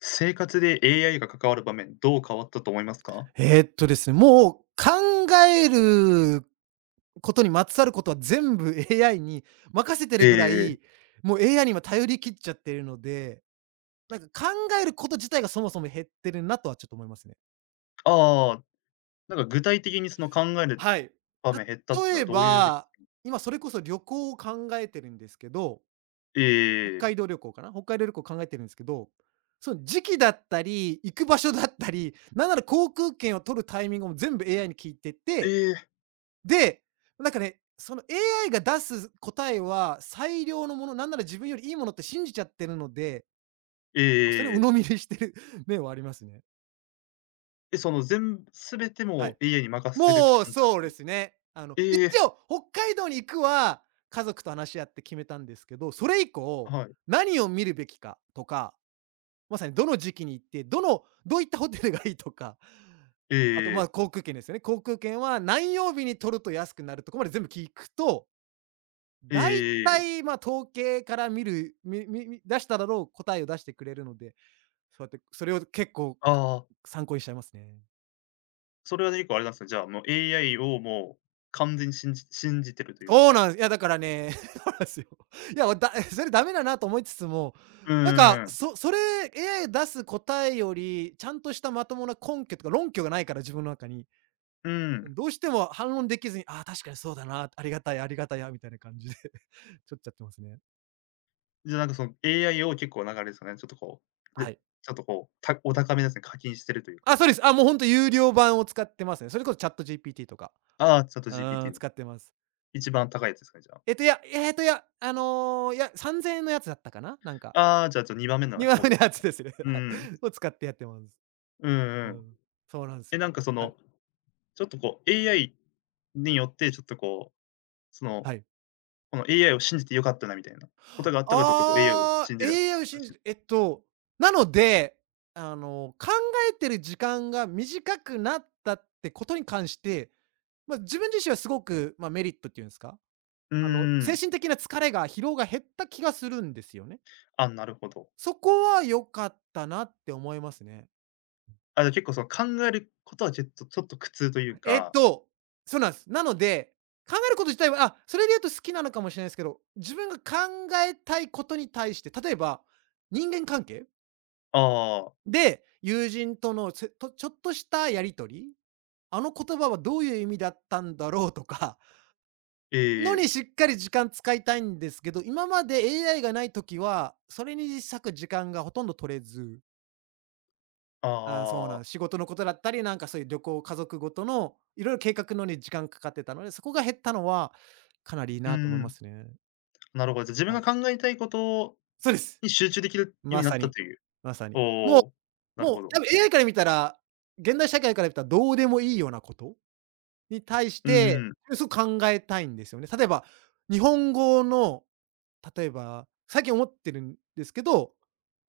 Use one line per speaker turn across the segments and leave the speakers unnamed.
生活で AI が関わる場面、どう変わったと思いますか？
ですね、もう考えることにまつわることは全部 AI に任せて
え
る
え、
ぐら
え
い、
え。
もう AI に今頼り切っちゃってるので、なんか考えること自体がそもそも減ってるなとはちょっと思いますね。
ああ、なんか具体的にその考える
はい。
場面減ったっての
例
は
え
どういう時。
ば、今それこそ旅行を考えてるんですけど、
ええ
北海道旅行考えてるんですけど、その時期だったり、行く場所だったり、なんなら航空券を取るタイミングも全部 AI に聞いて
えええ
て、
え。ええ。
で、なんかね、その AI が出す答えは最良のもの、なんなら自分よりいいものって信じちゃってるので、
ええ
なんかそれを
え
鵜
え
呑み
え。
にしてる 面はありますね。
その全て
は
も
い。
AI に任せるって
もう
感じなんす
そう
か
で
ね？
すね。一
ええ、
応北海道に行くは家族と話し合って決めたんですけど、それ以降、
はい。
何を見るべきかとか、まさにどの時期に行って、どういったホテルがいいとか、
え
あと、
ええ
ま
え。
あ、航空券ですよね。航空券は何曜日に取ると安くなるとこまで全部聞くと
ええ
大
ええええ。
体、まあ、統計から見るみみみ出しただろう答えを出してくれるので、そうやってそれを結構
ああ、
参考にしちゃいますね。
それは結構あれなんすね、じゃあ、もう AI をもう完全に信じてるという
そうな
か。
んす、だからね、そうなんすよ。いや、それダメだなと思いつつも、
うん
なん
う
か、
んうん。
それ AI 出す答えより、ちゃんとしたまともな根拠とか論拠がないから、自分の中に。
うん。
どうしても反論できずに、ああ、確かにそうだな、ありがたやありがたやみたいな感じで、取っちゃってますね。
じゃ、なんかその AI を結構なんかあれですかね、ちょっとこう、で、
は
ち
い。
ょっとこう、たお高めですね、課金してるというか。
あ、そうです。あ、もうほんと有料版を使ってますね。それこそ ChatGPT とか。
ああ、
うーん、
ChatGPT の
使ってます。
一番高いやつですかね、じゃあ。
3000円のやつだったかな、なんか。
ああ、じゃあ、ちょ2番目の
2万
方
円
で
の
す
や
ね。
つですね。
う
はい。
ん。
を使ってやってます。
うん
う
うん。
ん。そうなんです
え、
よ。
なんかそ
はい。
の、ちょっとこう AI によってちょっとこう、その、
はい。
この AI を信じて良かったなみたいなこと
あ
があったから、ちょっとこう AI を
あ、
信じたら
AI を信
し
じ
い。
てなので、考えてる時間が短くなったってことに関して、まあ、自分自身はすごく、まあ、メリットっていうんですか、
うー
あの、精
ん。
神的な疲労が減った気がするんですよね。
あ、なるほど。
そこは良かったなって思いますね。
あ、じゃあ結構その考えることはちょっとちょっと苦痛という
えっ
か。
と、そうなんです。なので、考えること自体は、あ、それで言うと好きなのかもしれないですけど、自分が考えたいことに対して、例えば、人間関係
ああ、
で、友人とのちょっとしたやり取り、あの言葉はどういう意味だったんだろうとか、
ええ
の
え
に
え。
しっかり時間使いたいんですけど、今まで AI がない時は、それに割く時間がほとんど取れず、
あ
ああ、そうなん
あ、
です、仕事のことだったり、なんかそういう旅行、家族ごとのいろいろ計画のに時間かかってたので、そこが減ったのはかなりいい
うー
なと思いま
ん。
すね。
なるほど、じゃ、自分
は
が
い。
考えたいこと
そうです。
に集中できるように
ま
なっ
さ
た
に。
という。
まさに。
おお、なる
も
ほ
う
ど。
多分 AI から見たら、現代社会から見たらどうでもいいようなことに対し
う
て、
ん。
すごく考えたいんですよね。例えば、日本語の例えば、最近思ってるんですけど、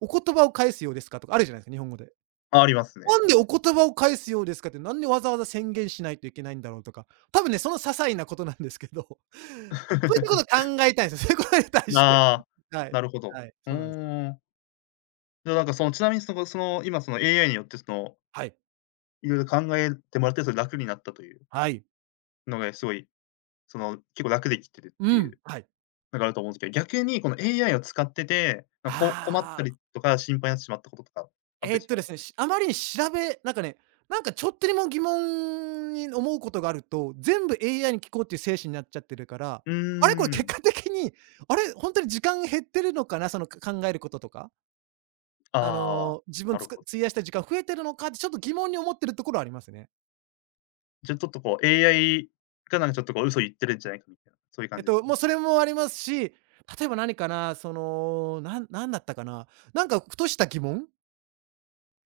お言葉を返すようですかとかあるじゃないですか、日本語で。
あ、あります
な
ね。
んでお言葉を返すようですかって、なんでわざわざ宣言しないといけないんだろうとか、多分ね、その些細なことなんですけど、そういったこと 考えたいんですよ。そういうことに対して。
ああ、
はい、
なるほど。
はい、
う
そうなんです。
ーん。じゃ、なんかその、ちなみに、今その AI によってその、
はい、
いろいろ考えてもらって、それ楽になったという
はい、
のがすごい、その、結構楽できてるって
う
い
ん、
う
はい。
のがあると思うんですけど、逆にこの AI を使ってて、なんかこ困った
あ
り
あ、
とか、心配になってしまったこととかあっ
え
たり
っ
し
と
ま
で
す
すね、
かね？
しあまりに調べなんかね、なんかちょっとでも疑問に思うことがあると、全部 AI に聞こうっていう精神になっちゃってるから、
う
あれ、これ
ー
結
ん。
果的に、あれ、ほんとに時間減ってるのかな、その、考えることとか。あ
ああ、
の、自
な
分つ
る
く
ほど。
費やした時間増えてるのかってちょっと疑問に思ってるところはありますね。
じゃ、ちょっとこう AI がなんかちょっとこう嘘言ってるんじゃないかみたいな、そういう感じですかね。
もうそれもありますし、例えば何かな、その、なんなんだったかな、なんかふとした疑問？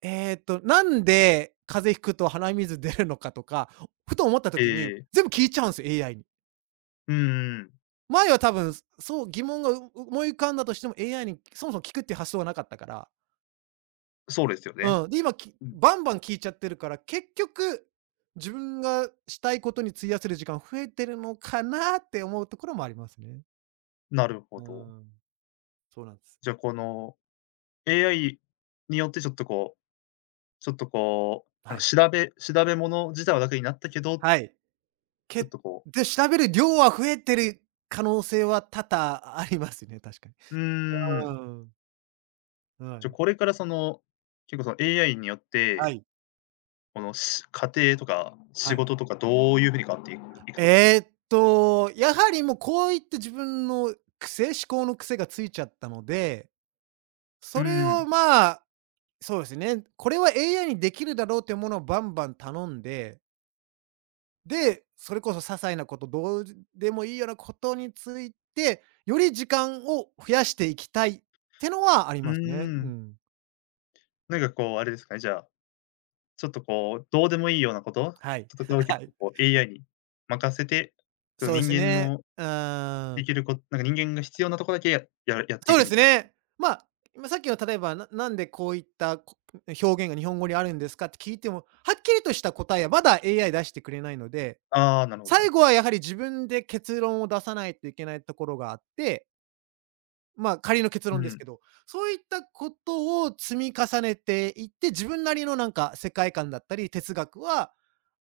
えっと、なんで風邪ひくと鼻水出るのかとか、ふと思った
え
時に、
え。
全部聞いちゃうんですよ、AI に。
うんうん。
前は多分、そう、疑問が思い浮かんだとしても AI にそもそも聞くっていう発想がなかったから、
そうですよね。
うん、で、
うん、
バンバン聴いちゃってるから、結局、自分がしたいことに費やせる時間増えてるのかなって思うところもありますね。
なるほ
う
ど。
ん、そうなんです。
じゃ、この AI によってちょっとこうちょっとこう、な
は
んか
い。
調べ物自体は楽になったけど、
はい。
ちょっ
け
とこ
で、調べる量は増えてる可能性は多々ありますね、確かに。
う、うー
う
ん、
ん、は
じゃ、
い。
これからその、結構その AI によっ
は
て、
い、
このし家庭とか仕
はい。
事とかどういう風に変わっていくと思います？
やはりもうこういった自分の癖思考の癖がついちゃったので、
う
それを
ん。
まあ、そうですね。これは AI にできるだろうっていうものをバンバン頼んで、で、それこそ些細なこと、どうでもいいようなことについて、より時間を増やしていきたいってのはあり
うー
ますね。う
ん。
ん。
なんかこうあれですかね、じゃあちょっとこう、どうでもいいようなこと
はい。
とかを 結
はい。
構こう AI に任せて、ちょっ
そ
と
うで
人
す
間
ね。
の
うー
で
ん。
きるこなんか人間が必要なとこだけややってい
そう
く
で
み
す
たいな。
ね。まあ、今さっきの例えば、なんでこういった表現が日本語にあるんですかって聞いても、はっきりとした答えはまだ AI 出してくれないので、
ああ、なるほど。
最後はやはり自分で結論を出さないといけないところがあって、まあ、仮の結
う
論です
ん。
けど、そういったことを積み重ねていって、自分なりのなんか世界観だったり、哲学は、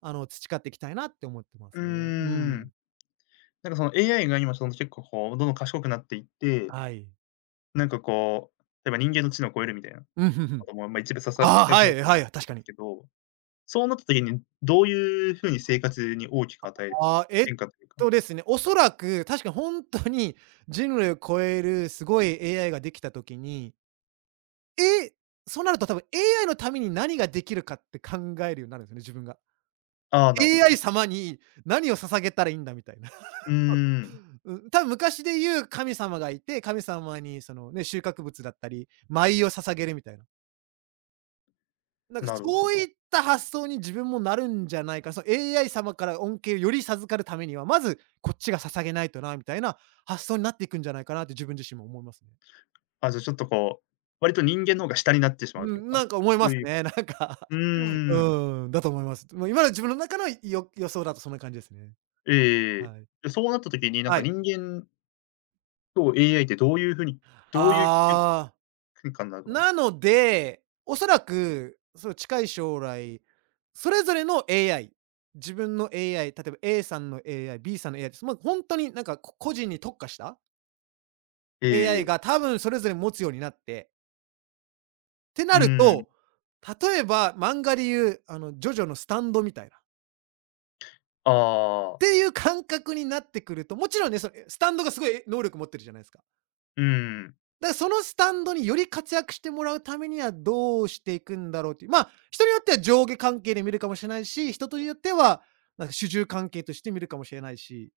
あの、培っていきたいなって思ってま
うー
すね。う
ん。
ん。
なんかその AI が今その結構こう、どんどん賢くなっていって、
はい。
なんかこう、例えば人間の知能を超えるみたいな
うん、ふんふ
こ
ん。
とも、まあ、一部ささ
ああ、
やく
は
なっ
い
てる
は
と
い、
思う
確
ん
か
です
に。
けど、そうなった時にどういうふうに生活に大きく与え
ああ、えっ
変化というか。
とですね、おそらく確かにほんとに人類を超えるすごい AI ができた時に、え、そうなると多分 AI のために何ができるかって考えるようになるんですよね、自分が。
ああ、なるほど。
AI 様に何を捧げたらいいんだみたいな。
うーん、
うん、多分昔で言う神様がいて、神様にそのね、収穫物だったり、舞を捧げるみたいな。なんか
なるほ
そう
ど。
いった発想に自分もなるんじゃないか、その AI 様から恩恵をより授かるためには、まずこっちが捧げないとな、みたいな発想になっていくんじゃないかなって自分自身も思いますね。
あ、じゃあちょっとこう、割と人間の方が下になってしまう
う
という
ん、
か、
なんか思い
そ
ま
う
す
いう、
ね。なんか、
う ーん、
うん、だと思います。もう今の自分の中の予想だとそんな感じですね。
ええええええ。
はい。
で、そうなった時に、なん
は
か
い。
人間と AI ってどういう風にどういう
ああ。
変化になると思いま
な
す？
ので、おそらく、その近い将来、それぞれの AI、自分の AI、例えば A さんの AI、B さんの AI って、もう本当になんか、個人に特化した
ええ
AI
え
が
え。
多分それぞれ持つようになって、って
う
なる
ーん。
と、例えば漫画でいう、あの、ジョジョのスタンドみたいな、っ
ああ、
ていう感覚になってくると、もちろんね、その、え、スタンドがすごい能力持ってるじゃないですか。
うん。
そのスタンドにより活躍してもらうためにはどうしていくんだろうっていう、まあ、人によっては上下関係で見るかもしれないし、人によっては、なんか主従関係として見るかもしれないし、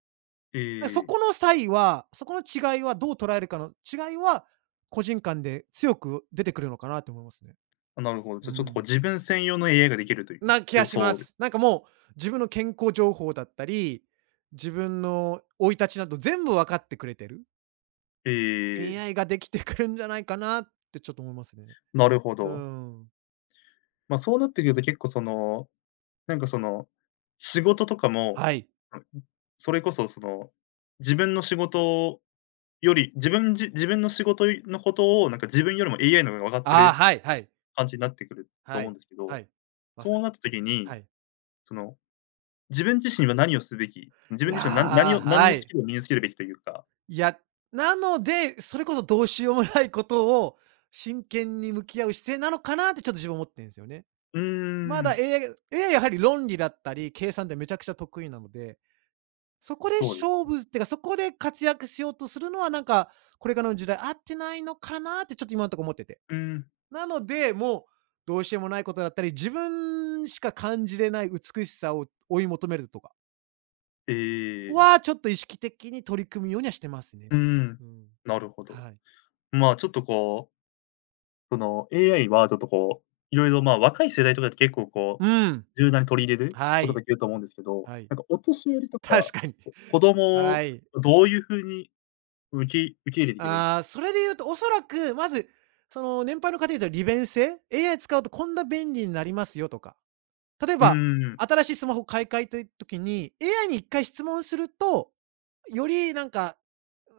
ええええ。
そこの違いはどう捉えるかの違いは、個人間で強く出てくるのかなと思いますね。
あ、なるほど。じ
う
ゃあちょっとこう
ん。
自分専用の AI ができるという
な気が
予
しま
想で。
す。なんかもう、自分の健康情報だったり、自分の生い立ちなど全部分かってくれてる。
ええええええ。
AI ができてくるんじゃないかなってちょっと思いますね。
なるほ
う
ど。
ん。
ま、そうなってくると結構その、なんかその、仕事とかも、
はい。
うん、それこそその、自分の仕事より、自分じ自分の仕事のことを、なんか自分よりも AI の方が分かって
ああ、
る
はいはい。
感じになってくると
は
思うん
い。
ですけ
は
ど、
い。まさ
そ
に。
うなった時に、
はい。
その、自分自身は何をすべき、自
い
分
や、
自身は何何を何
は
のス
い。
キルを身につけるべきというか、
いや、なので、それこそどうしようもないことを真剣に向き合う姿勢なのかなってちょっと自分思ってんすよね。
うー
まだ
ん、
AI やはり論理だったり、計算ってめちゃくちゃ得意なので、そこで
そうです
勝
ね。
負ってか、そこで活躍しようとするのはなんか、これからの時代合ってないのかなってちょっと今んとこ思ってて。
うーん、
なので、もうどうしようもないことだったり、自分しか感じれない美しさを追い求めるとか
ええ、
は、ちょっと意識的に取り組むようにはしてますね。
うーん、
うん。
なるほど。
はい。
まあ、ちょっとこう、その AI はちょっとこう、いろいろ、まあ、若い世代とかって結構こ
うん。
う、柔軟に取り入れる
は
ことが
い。
できると思うんですけど、
はい。
なんかお年寄りと か、
確かに。
こ子供
は
を
い。
どういう風にうち受け入れていけばいいと。
ああ、それで言うと、おそらく、まず、その、年配の方で言うと利便性、AI 使うとこんな便利になりますよとか。例え
うー
ば、
ん、
新しいスマホ買い替えたい時に、AI に一回質問するとよりなんか、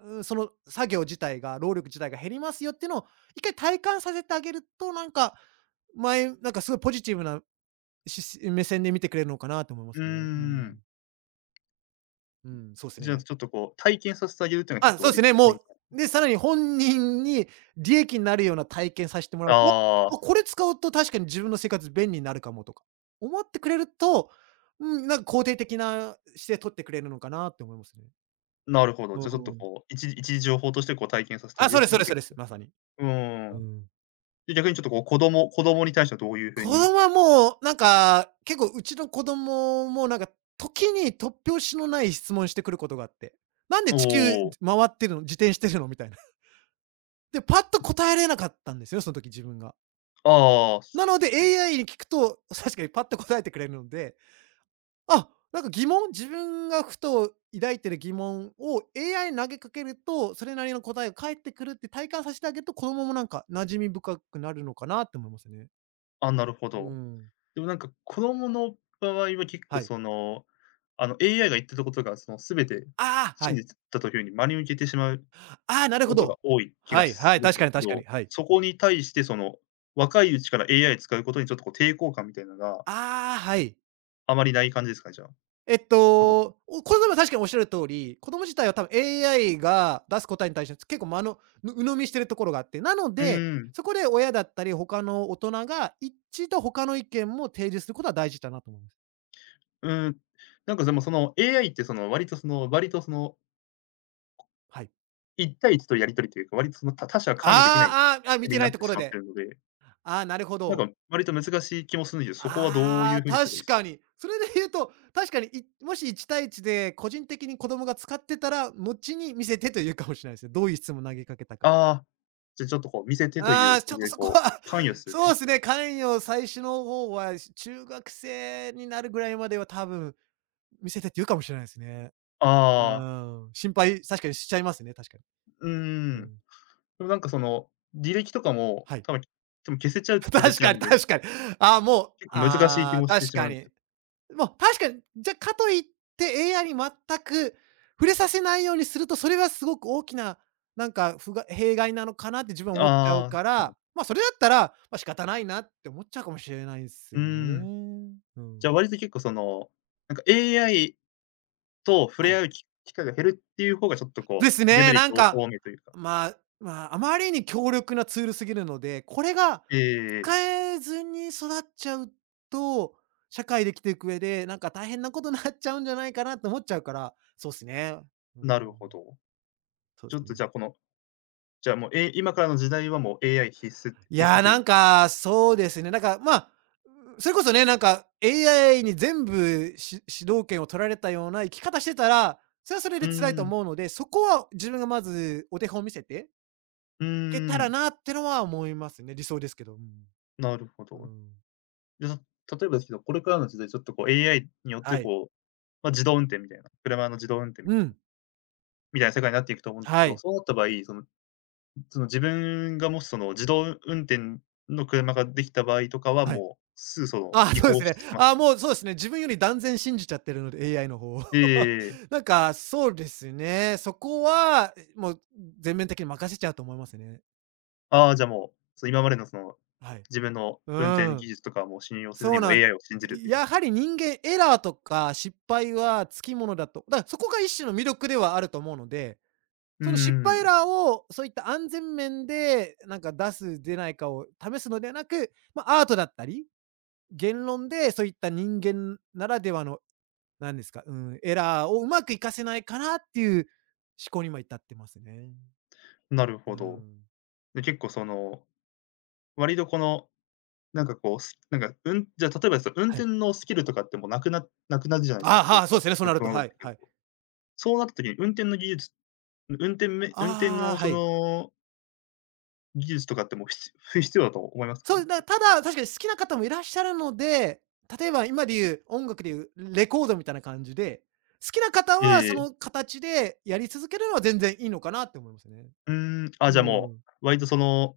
うん、その作業自体が労力自体が減りますよっていうのを一回体感させてあげると、なんか、前なんかすごいポジティブな目線で見てくれるのかなと思いま
う
す
ー
ね。う
ん。
ん。うん、そうです
じゃあ、
ね。
ちょっとこう、体験させてあげるっていうのがちょっ
あ、
と
そうで
割
す
と
ね、
ポ
も
イント。
う、で、さらに本人に利益になるような体験させてもらうと、「お、
あ
あ、
あ、
これ使うと確かに自分の生活便利になるかも」とか、思ってくれると、うん、なんか肯定的な姿勢取ってくれるのかなって思いますね。
なるほど。
う
じゃ、あちょっと
ん。
こう、一時一時情報としてこう体験させてあ
あ、
げる
そ
っ
うです
ていう
そう
のが
ですそう
結
です。
構。
まさに。
う
う
ーん。
ん。
で、逆にちょっとこう、子供子供に対してはどういう風
子
に。
供はもう、なんか、結構うちの子供もなんか、時に突拍子のない質問してくることがあって、「なんで
お
地球
お、
回ってるの？自転してるの？」みたいな。で、パッと答えれなかったんですよ、その時自分が。
ああ、
な
す
ので
す、
AI に聞くと、確かにパッと答えてくれるので、あ、なんか疑問自分がふと抱いてる疑問を AI に投げかけると、それなりの答えが返ってくるって体感させてあげると、子供もなんか馴染み深くなるのかなって思いますね。
あ、なるほ
うー
ど。
ん。
でもなんか子供の場合は結構
はい。
その、あの、AI が言ってたことがその全て
ああ、は
真
い。
実だというふうに真に受けてしまう
ああ、なるほ
ことが
ど。
多い気が
はい
す
はい、
るん
確
で
か
す
に
け
確かに、
ど、
はい。
そこに対してその、若いうちから AI 使うことにちょっとこう抵抗感みたいなのが
ああ、はい。
あまりない感じですかね？じゃあ、こど、
これでも確かにおっしゃる通り、子供自体は多分 AI が出す答えに対して、結構まのぬ鵜呑みしてるところがあって、なの
う
で、
ーん、
そこで親だったり、他の大人が一度他の意見も提示することは大事だなと思います。
うーん。なんかでもその AI ってその割とその割とその
はい。
1対1とやり取りというか、割とその他他者関与できない
あーああ、
仕
あ、見
組み
て
に
な
な
い
っ
と
て
こ
し
ろ
まって
で。
るので、
ああ、なるほ
なん
ど。
か割と難しい気もするんですけど、そこはどうい
あ
う
あ、
風にし
確
たらいいす。
かに。それで言うと、確かに、もし1対1で個人的に子供が使ってたら、後に見せてというかもしれないですね。どういう質問投げかけたか。
ああ、じゃ、ちょっとこう見せてとい
あ
う
あ、
感
ちょっ
じ
と
で
そこ
こう、
は、
関与 するとい
そう
う。
ですね、関与最初の方は、中学生になるぐらいまでは多分、見せてって言うかもしれないですね。う
ああ、
ん、心配、確かにしちゃいますね、確か
うー
に。う
ん。
ん。
でもなんかその、履歴とかも、
はい。
多分、でも消せちゃうって 消せ
確
ちゃう
かに
んで、
確かに。ああ、もう、
結構難しい気
ああ、
もして
確
しまう
か
んです
に。
よ。
もう確かに、じゃあかといって AI に全く触れさせないようにすると、それはすごく大きな、なんか弊害なのかなって自分は思っちゃ
あ
う
あ、
か
なるほ
ら、
ど。
ま、それだったら、ま、仕方ないなって思っちゃうかもしれないです
うー
ね。
ん。
う
じ
ん。
ゃあ割と結構その、なんか AI と触
は
れ
い。
合うき機会が減るっていう方がちょっと
で
こ
す
う、デメ
ね、
リッ
なん
ト
か、
多めというか。
まあ、まあ、あまりに強力なツールすぎるので、これが
ええ。
使えずに育っちゃうと、社会で生きていく上で、なんか大変なことになっちゃうんじゃないかなって思っちゃうから、そうっすね。う
なる
ん。
ほど。
そう
ちょ
です
っと
ね。
じゃあこの、じゃあもう、え今からの時代はもう AI 必須
い
必
や
須
ー、
とい
な
う
ん
か。
か、そうですね。なんか、まあ、それこそね、なんか、AI に全部主導権を取られたような生き方してたら、それはそれ
う
で辛い
ー
と
ん、
思うので、そこは自分がまずお手本を見せて
うー
いけたら
ん、
なってのは思いますね。理想ですけど。うん。
なるほ
う
ど。
ん。
じゃあ、例えばですけど、これからの時代ちょっとこう AI によって
はい。
こう、まあ、自動運転みたいな、車の自動運転みた
う
いな
ん。
みたいな世界になっていくと思うんですけ
は
ど、
い。
そうなった場合、その、その自分がもしその自動運転の車ができた場合とかは、
はい。
もうすぐその
あ
移
そうで
行
す
し
ね。
ます
あ
かね？
もうそうですね。自分より断然信じちゃってるので、AI の方を。
えええええ え。
なんか、そうですね。そこは、もう全面的に任せちゃうと思いますね。
ああ、じゃあもう、その今までのその、
はい。
自分の
う
運転
ん、
技術とかはもう信用せず
そ
に、
う
もう
なん
AI を信じると
い
いう。
やはり人間エラーとか失敗はつきものだと。だからそこが一種の魅力ではあると思うので、
うー
その失敗エ
ん、
ラーをそういった安全面でなんか出す出ないかを試すのではなく、まあ、アートだったり、言論でそういった人間ならではの、なんですか、うん、エラーをうまく活かせないかなっていう思考に今至ってますね。
なる
う
ほど。
ん。
で、結構その、割とこの、なんかこう、すなんか、うん、じゃあ例えばその運
は
転
い。
のスキルとかってもうなくななくなるじゃないですか、
ああ、
そう
は
いっ
あ、
た、
そう
そ
ですね、そう
う、
なる
そう
と、
なっ
は
て
い
く
は
る
い。
と。そうなった時に運転の技術運転め運転
ああ、
の
は
そ
い。
の技術とかってもうひつ不必要だと思いますか
そ
ね？
う、
じ
だ
ゃ、
ただ、確かに好きな方もいらっしゃるので、例えば今で言う、音楽で言うレコードみたいな感じで、好きな方
ええ
はそ
え
の
え。
形でやり続けるのは全然いいのかなって思いますね。
うーん、あ、じゃ
う
あも
ん。
う、割とその、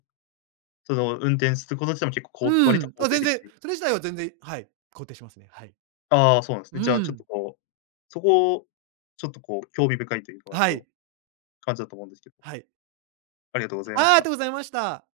その運転すること自体も結構、こう
う
割と
ん。
肯
あ、
定
全
的
然、
という。
それ自体は全然、はい、肯定しますね。はい。
ああ、そうなんですね。
う
じゃあちょっ
ん。
とこう、そこ、ちょっとこう興味深いというか、割
は
と
い。
感じだと思うんですけど、
はい。
ありがとうございまし
ああ、ありが
た。
とうございました。